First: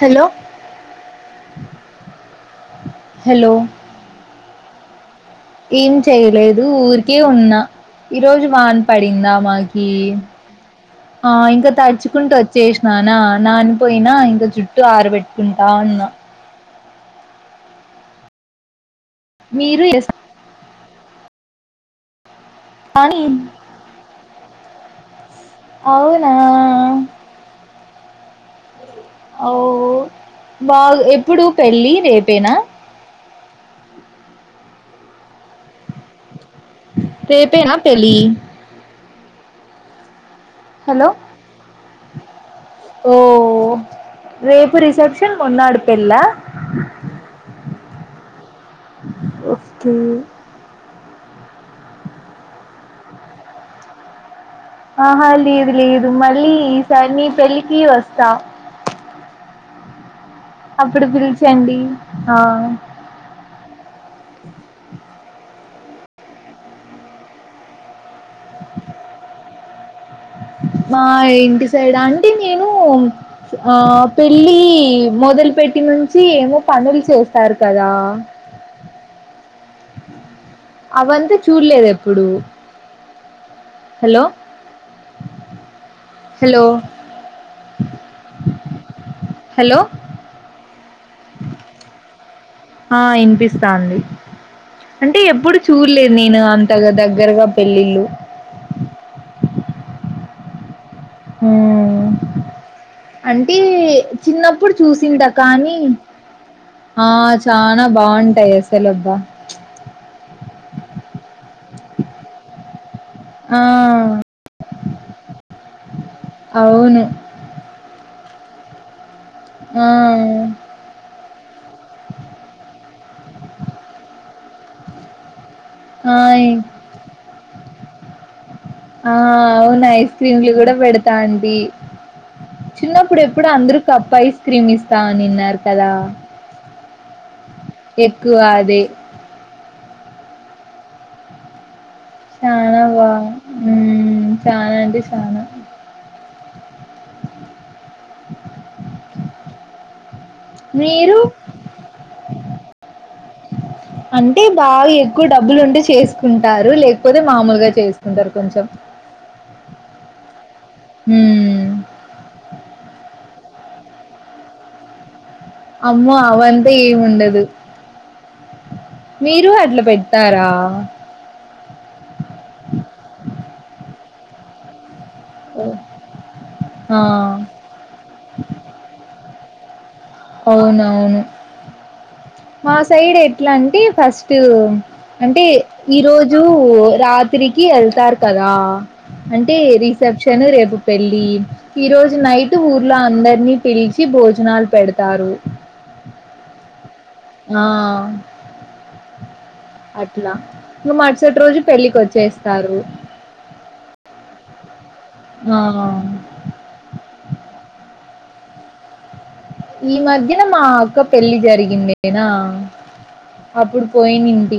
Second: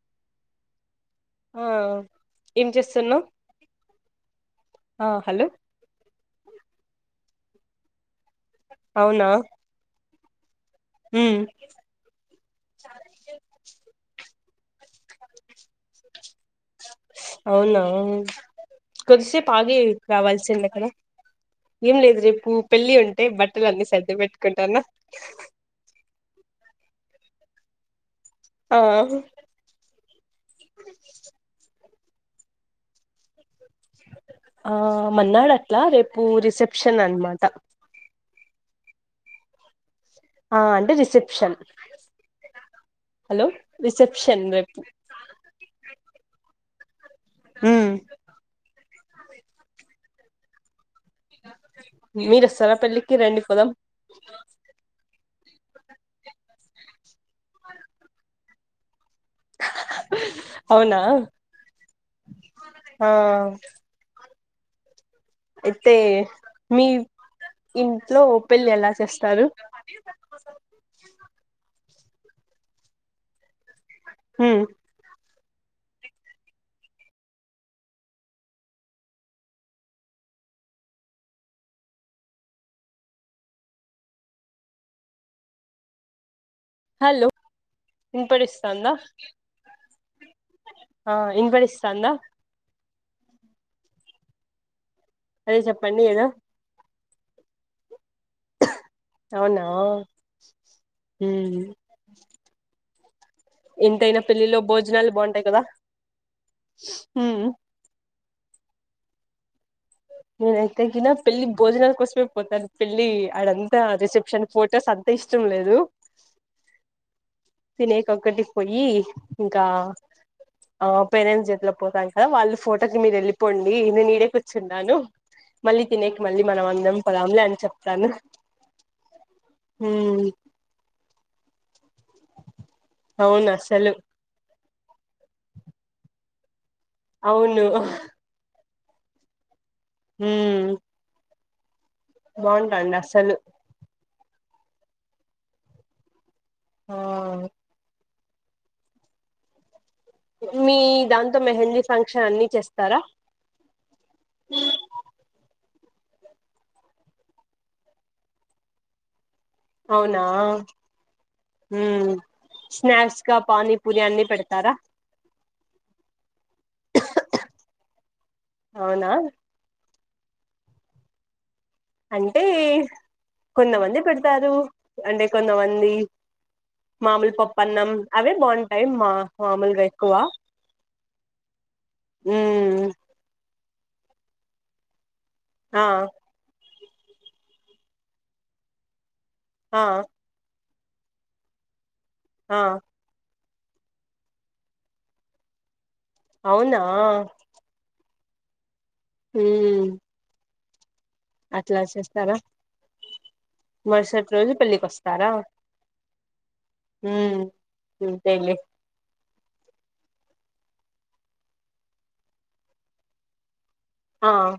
Hello ఆ ఏం చేస్తున్నావ్ హలో ఆ హలో ఏం చెయలేదు ఊరికే ఉన్నా ఈ రోజు వాన అవునా పడిందా మాకి ఆ ఉమ్ ఇంకా తడుచుకుంటూ వచ్చేసిననా నాన్ని పోయినా ఇంకా జుట్టు ఇలా ఆరబెట్టుకుంటా ఉన్న అవునా కొద్దిసేపు ఆగి మీరు రావాల్సింది అక్కడ ఏం లేదు రేపు పెళ్ళి కానీ ఉంటే బట్టలు అన్నీ సద్ది పెట్టుకుంట్టున్న, అవునా ఆ బా ఎప్పుడు పెళ్ళి రేపేనా ఆ రామన్నాడు అట్లా రేపు రి రేపేనా పెళ్లి ఆ అంటే హలో రిసెప్షన్ ఓ హలో రిసెప్షన్ రేపు రిసెప్షన్ మరోన్నాడు పెళ్లా ఉ ఓకే మీరు వస్తారా పెళ్లికి రండి పోదాం, ఆహ లేదు లేదు మళ్ళీ ఈసారి నీ పెళ్ళికి వస్తా అవునా అప్పుడు పిలిచండి ఆ ఆ [unintelligible] ఐతే మీ ఇ ట్లో పెళ్లి ఎలా చేస్తారు. ఇటుసైడ్ అంటే మేము ఆ పెళ్ళి ఉమ్ మొదలు పెట్టి నుంచి ఏమో పనులు చేస్తారు కదా ఆవంతా చూడలేదు ఎప్పుడు హలో హలో హలో వినపడుస్తాందా, హలో ఆ వినపడిస్తానందా ఆ వినిపిస్తాంది అంటే ఎప్పుడు అదే చెప్పండి చూడలేదు ఏదో నేను అంతగా దగ్గర దగ్గర గా పెళ్ళిళ్ళు అవునా ఉమ్ ఉ అంటే ఎంతైనా పెళ్ళిలో చిన్నప్పుడు భోజనాలు చూసింట బాగుంటాయి కదా కానీ ఆ ఉమ్ చానా బాగుంటాయి అసలు అబ్బా నేను అయితే ఎప్పుడు వెళ్లినా పెళ్లి భోజనాల కోసమె పోతాను పెళ్లి ఆ ఆడంతా రిసెప్షన్ ఫొటోస్ అంతా ఇష్టం లేదు అవును తినే ఒకటికి పోయి ఇంకా ఆ ఆ పేరెంట్స్ చేపినట్లో పోతారు కదా వాళ్ళు ఫో ఇతకి మీరు వెళ్ళిపోండి నేను ఇడే కూర్చున్నాను మళ్ళీ తినేకి మళ్ళీ ఆయ్ మనం అందం పోదంలే అ చెప్తాను ఆ అవును ఐస్ ఉమ్ క్రీమ్లు కూడా పెడతా అండి చిన్నప్పుడు ఎప్పుడు అవును అందరుకి అసలు కప్పు ఐస్ క్రీమ్ ఇస్తామనిన్నారు కదా అవును ఎక్కువ అదే ఉ చానా బ ఉ చానా అంటే చానా ఆ [inaudible] మీ మీరు దాంతో మెహందీ ఫంక్షన్ అన్ని చేస్తారా అంటే బాగా ఎక్కువ డబ్బులు ఉంటే చేసుకుంటారు లేకపోతే మామూలుగా చేసుకుంటారు కొంచెం. అవునా మ్మ్ ఉ స్నాక్స్ కప్ పానీ పూరి అన్ని పెడతారా అమ్మో అవంటే ఏముండదు అవునా మీరు అట్లా పె తరా అంటే కొంతమంది పెడతారు అంటే కొంతమంది ఆ మామూలు పప్పన్నం అవే బాగుంటాయ్ మా మామూలుగా అయితే అవునవును మా ఉమ్ సైడ్ ఎట్లా అంటే ఫస్టు అంటే ఆ ఈరోజు రాత్రికి వెళ్తారు కదా అంటే ఆ రిసెప్షను రేపు పెళ్ళి ఈ రోజు నైట్ ఆ ఊర్లో అందరినీ పిలిచి భోజనాలు పెడతారు అవునా ఆ ఉ ఇగ మరుసటి రోజు పెళ్లికి వచ్చేస్తారు మరుసటి రోజు పెళ్ళికి వస్తారా ఆ ఇంతలె ఈ మధ్యన మా అక్క పెళ్ళి జరిగిండేనా అప్పుడు ఆ పోయినింటి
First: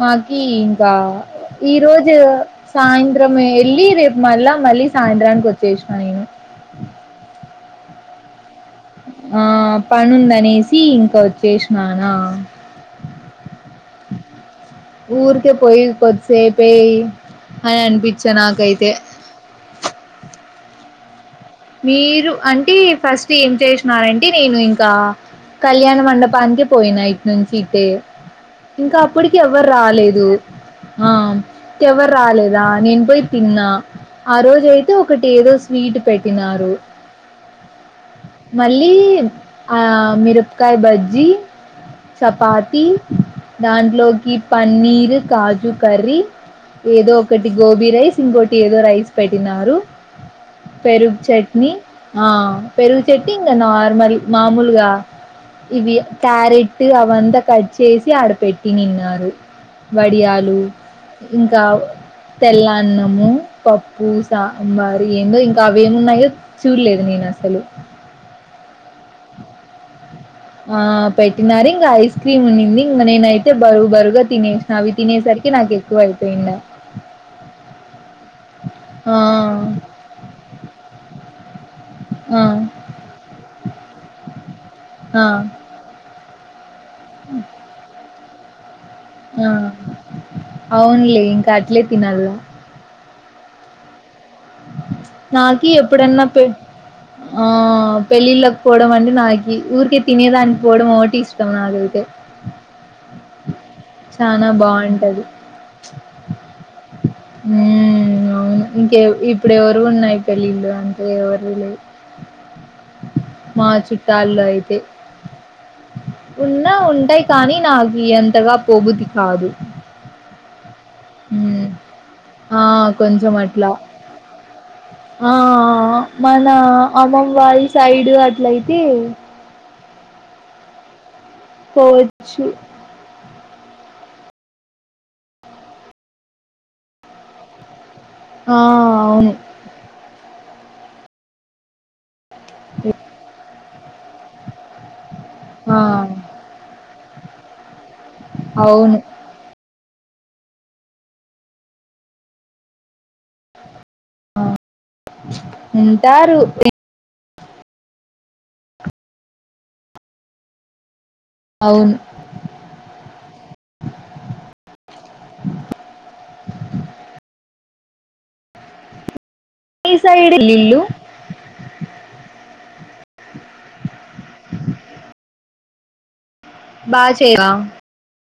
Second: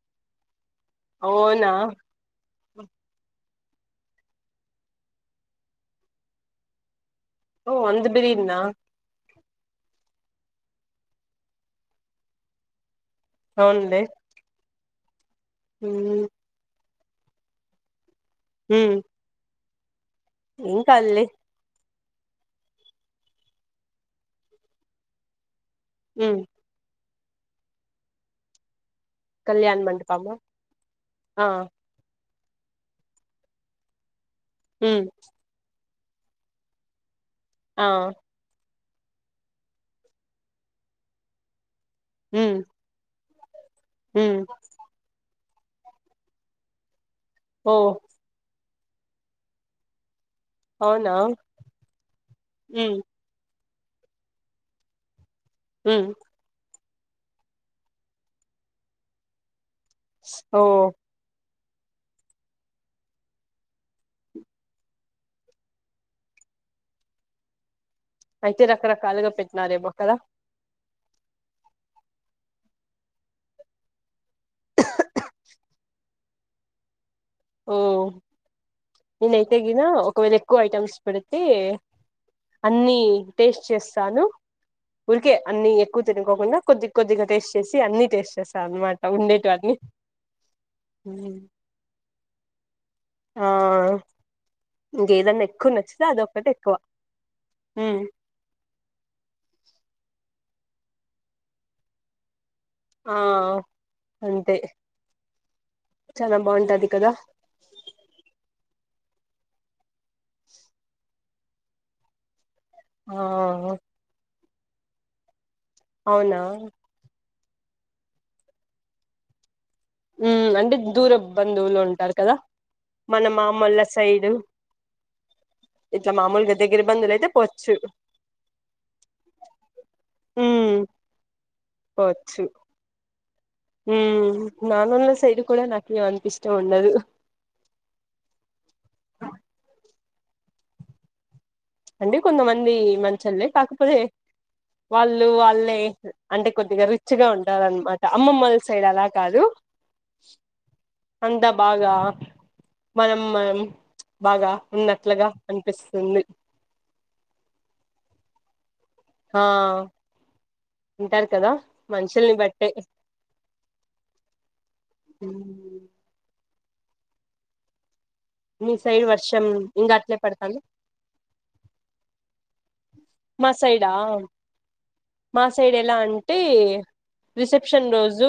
మాకి ఇంకా అవునా ఈ రోజు సాయంత్రమే వెళ్ళి రేపు మళ్ళా మళ్ళీ సాయంత్రానికి వచ్చేసినా నేను. ఓ అంత బిరిన్నా ఆ పనుందనేసి ఇంకా వచ్చేసినానా అవునులే ఊరికే పోయి ఉమ్ కొద్దిసేపే అని అనిపించా నాకైతే ఎమ్ కాదలే మీరు అంటే ఫస్ట్ ఏం చేసినారంటే నేను ఇంకా కళ్యాణ మ్మ్ మండపానికి పోయిన ఇట్నుంచు ఇటే ఇంకా అప్పటికి ఎవరు కళ్యాణ రాలేదు మంటపమా ఆ ఎవరు రాలేదు ద నేను పోయి తిన్నా ఆ రోజయితే మ్మ్ ఒకటి ఏదో స్వీట్ పెట్టినారు. ఆ మళ్ళీ ఆ మిరపకాయ బజ్జీ మ్మ్ చపాతి దాంట్లోకి మ్మ్ పన్నీరు కాజు కర్రీ ఏదో ఒకటి ఓ గోబీ రైస్ ఇంకోటి ఏదో రైస్ పెట్టినారు అవునా పెరుగు చెట్నీ ఆ మ్మ్ పెరుగు చెట్నీ ఇంకా నార్మల్ మామూలుగా ఇవి మ్మ్ క్యారెట్ అవంతా కట్ చేసి ఆడ పెట్టినిన్నారు. వడియాలు ఓ ఉ తెల్లన్నము పప్పు సాంబారు ఏందో ఇన్ అవి [unintelligible] న్నాయో చూడలేదు నేను అసలు అయితే రకరకాలుగా పెట్టినారేమో కదా ఆ పెట్టినారు ఇంకా ఐస్ క్రీమ్ ఉనింది ఇంక నేనయితే బరు బరుగా తినేసిన అవి తినేసరికి నాకు ఎక్కువ అయిపోయిండ ఓ ఆ నేనైతే గిన ఒకవేళ ఎక్కువ ఐటమ్స్ పెడితే ఆ అన్ని టేస్ట్ చేస్తాను ఆ ఊరికే అన్ని ఎక్కు వ తినుకోకుండా కొద్ది కొద్దిగా టేస్ట్ చేసి అన్ని టేస్ట్ చేస్తారు అనమాట ఆ ఉండేటివన్నీ అవునులే ఉమ్. ఇంకా అట్లే తిన్నల ఆ ఇంకేదన్నా నాకి ఎక్కువ నచ్చితే ఎప్పుడన్నా పె అదొక్కటి ఎక్కువ ఆ మ్మ్ పెళ్ళిళ్ళకి పోడం అండి నాకి ఊ తినే దానికి పోవడం ఇష్టం నాకైతే ఆ చానా అంతే బాగుంటది చాల బాగుంటది కదా ఉ అవును ఇంకే ఇప్పుడు ఎవరు ఉన్నాయి పెళ్ళిళ్ళు అంటే [unintelligible] మా ఆ చుట్టాలో అయితే అవునా ఉన్నా ఉంటాయి కానీ నాకు అంతగా పోబుద్ధి కాదు ఉ అంటే దూర హ్మ్. బంధువులు ఉంటారు కదా ఆ! మన కొంచెం అట్లా. మామోళ్ళ సైడు ఆ మన బంధువులు అయితే అమ్మమ్మ వళ్ల్ పోవచ్చు సైడ్ అట్లయితే ఉ పోవచ్చు ఉ నానున్న సైడ్ కూడ నాకే అంత ఇష్టం ఉండదు ఆ అవును అండి కొంతమంది మంచోల్లే కాకపోతే వాళ్ళు వాళ్ళే ఆ! అంటే కొద్దిగా రిచ్ గా ఉంటారన్నమాట అమ్మొమ్మొల్ల సైడ్ అవును. అలా కాదు అంతా బాగా మనం మనం బాగ ఉన్నట్లుగా అనిపిస్తుంది ఉంటారు. హా అంటారు కదా అవును. మనుషుల్ని బట్టే హు మీ సైడ్ వర్షం ఇంగ మీ అట్లే సైడ్ పడతాంద ఇల్లు [unintelligible] మా సైడా మా సైడ్ ఎలా అం [unintelligible] బా చేరా? రిసెప్షన్ రోజు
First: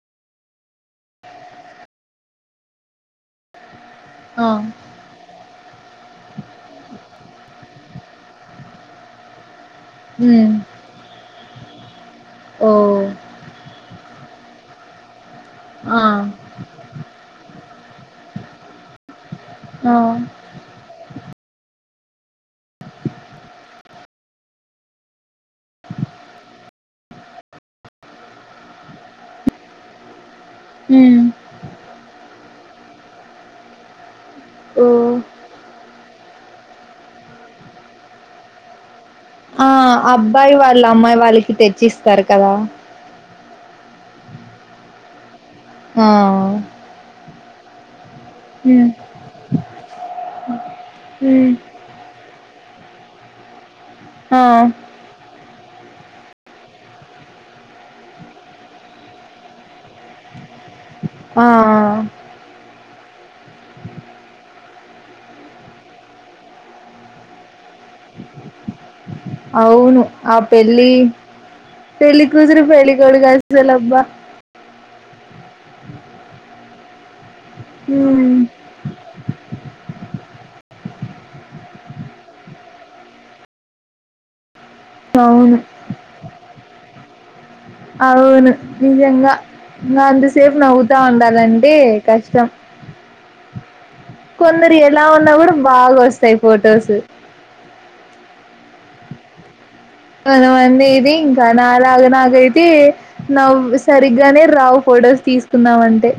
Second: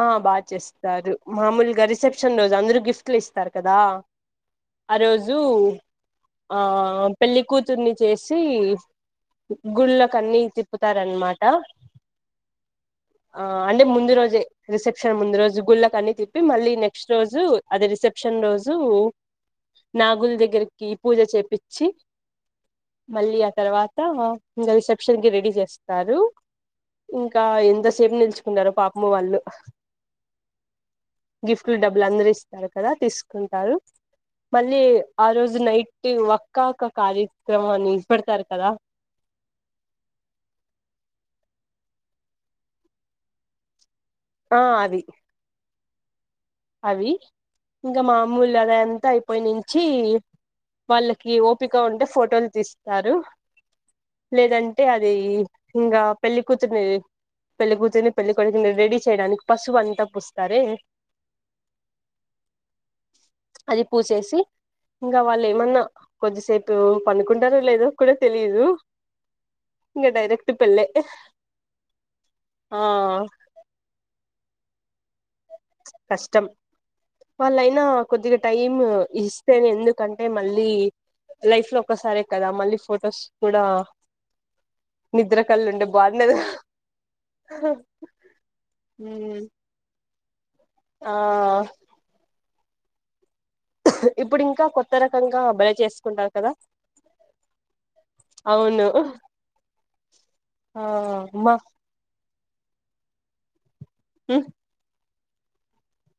ఆ బాగ చేస్తారు మామూలుగా రిసెప్షన్ రోజు అందరు గిఫ్ట్లు ఇస్తారు కదా ఆ రోజు ఆ పెల్లి కూతుర్ని చేసి గుళ్ళకన్నీ హ్మ్. తిప్పుతారనమాట ఓహ్! ఆ అంటే ముందు రోజే రిసెప్షన్ ముందు రోజే గుళ్ళకి ఆ! అన్ని తిప్పి మళ్ళీ నెక్స్ట్ రోజు అదే రిసెప్షన్ రోజు ఆ! నాగుల్ దగ్గరికి పూజ చేపిచ్చి మళ్ళీ ఆ తర్వాత ఇంకా రిసెప్షన్ కి రెడీ చేస్తారు ఇంకా ఎంతసేపు నిలుచుకుంటారో పాపము వాళ్ళు హ్మ్. గిఫ్ట్లు డబ్బులు అందరు ఇస్తారు కదా తీసుకుంటారు మళ్ళీ ఓహ్! ఆ రోజు నైట్ వక్క కార్యక్రమని [unintelligible] పడతారు కదా ఆ అబ్బాయి వాళ్ళు అమ్మాయి వాళ్ళకి తెచ్చిస్తారు కదా ఆ అది ఆ అవి ఇంకా మామూలు అది హ్మ్. అంతా అయిపోయి నుంచి వాళ్ళకి హ్మ్. ఓపిక ఉంటే ఫోటోలు తీసు కుంటారు ఆ లేదంటే అది ఇంకా పెళ్లి కూతురిని పెళ్లి కూతురుని పెళ్ళికోడుకూని రెడీ చేయడానికి పసువు అంతా పుస్తారే ఆ అది పూసేసి ఇంకా వాళ్ళు ఏమన్నా కొద్దిసేపు పనుకుంటారో లేదో కూడా తెలిదు అవును ఆ పెళ్లి పెళ్ళికూతురు ఆ పెళ్ళికొడుకు అసలు అబ్బా కష్టం వాళ్ళయినా కొద్దిగా హ్మ్ టైం ఇస్తే ఎందుకం టే మళ్ళీ లైఫ్ లో ఒకసారే కదా మళ్ళీ ఫొటోస్ కూడా నిద్ర అవును కల్ళు ఉండే బాగుండదు అవును నిజంగా ఇంకా అంతసేపు నవ్వుతా ఆ ఉండాలంటే కష్టం ఇప్పుడు ఇంకా కొందరు కొత్త ఎలా ఉన్నా రకంగా కూడా భలే బాగా చేసుకుంటారు ఓస్తాయి కదా ఫొటోస్ అవును మనవన్న ఆ ఇది ఇంకా అమ్మా నాలాగ నాకు అయితే నవ్వు అస్తు సరిగ్గానే రావు ఫొటోస్ తీసుకుందాం అంటే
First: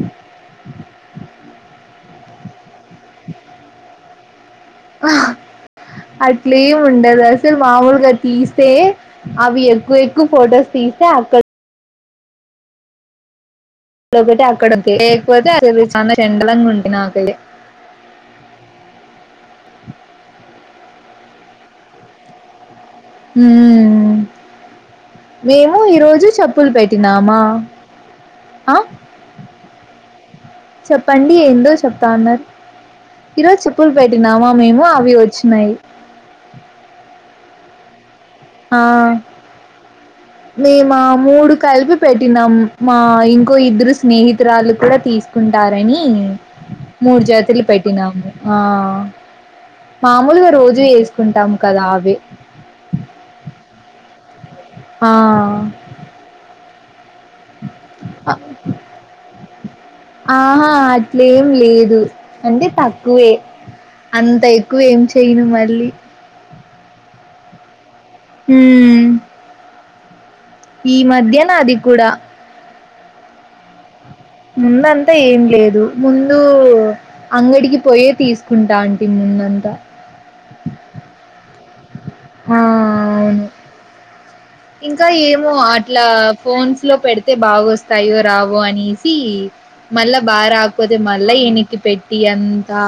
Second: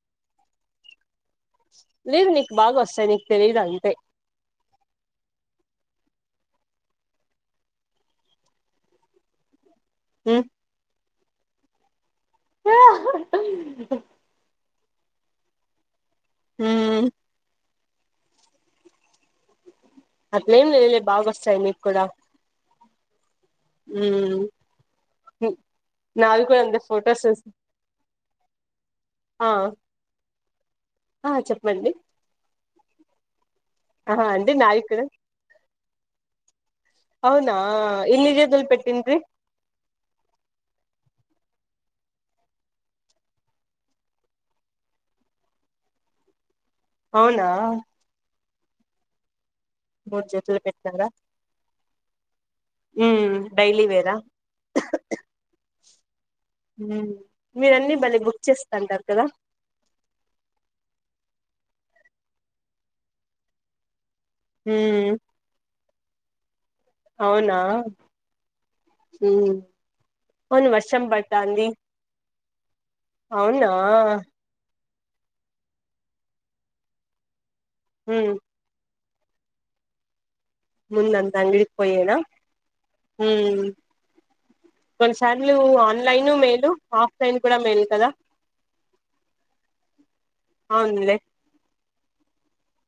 లేదు నీకు బాగా వోస్తాయి నీకు తెలీదు అంతే ఆ అట్లే ఏం ఉండదు ఆసలు మాముూలుగా తీస్తే అవి ఏ ఎక్కువ ఎక్కువ ఫొటోస్ తీస్తే అక్కడ ఆ [unintelligible] ఒకటి అక్కడ లేకపోతే అది చెండలంగా ఉంటంది ఉమ్ నాకది అట్లెం లేధులే బాగోస్తాయి నీకు కూడా హ్ ఉమ్ మేము ఈ రోజు నావి కూడా చెప్పులు అంతే ఫొటోస్ పెట్టినామా ఆ ఆ ఆ చెప్పండి ఎంధో చెప్పండి చెప్తా ఆన్నర్ ఈ రోజు చెప్పులు ఆహా పెట్టినామా అంటే నావి మేము కూడా అవి ఓచ్చినాయి అవునా ఎన్ని జతలు పెట్టింది. మా మూడు కలిపి పెట్టినాం మా ఇంకో ఇద్దరు స్నేహితురాళ్ళు కూడా తీసుకుంటార్ వని మూడు అవునా జాతలు పెట్టినాము ఆ మూడు మామూలుగా జతలు రోజూ పెట్టినారా వేసుకుంటాము కదా అవి ఉమ్ డైలీ వేరా ఆ హ్ మీరు అన్నీ భలే ఆ బుక్ చేస్తంటారు కదా ఆహా అట్లేం లేదు అంటే తక్కువే అంత ఎక్కువ ఏం ఉమ్ చెయను మళ్ళీ అవునా హ్ ఉమ్ అవును ఈ వర్షం మధ్యన పడతాంది అది కూడా అవునా ముందంతా ఏం లేదు ముందు అంగడికి పోయే ఉమ్ తీసుకుంటా అం ముందంతా ముందంత అంగడికి పోయేనా? ఆ అవును హ్మ్ ఇంకా ఏమో అట్లా మేలు ఫోన్స్ లో పెడితే ఆఫ్లైన్ కూడా మేలు కదా బాగొస్తాయో రావో అని మళ్ళా బారకపోతే అవునులే మళ్ళా ఎనికి పెట్టి అంతా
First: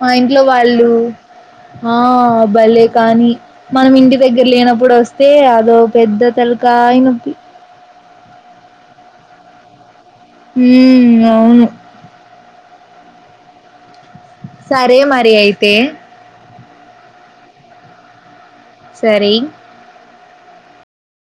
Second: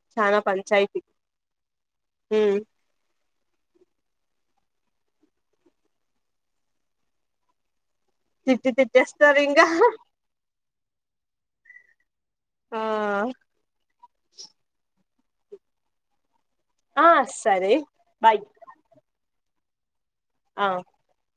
మా చానా ఇంట్లో వాళ్ళు పంచాయతీ ఆ ఉమ్ భలే కానీ మనం ఇంటి దగ్గర లేనప్పుడు వస్తే, అదో పెద్ద తలకాయి నొప్పి తిట్టి తిట్టియేస్తారు ఇంగా హ్ హ్మ్ అవును. ఆ సరే మరి అయితే ఆ సరే బాయ్. సరి ఆ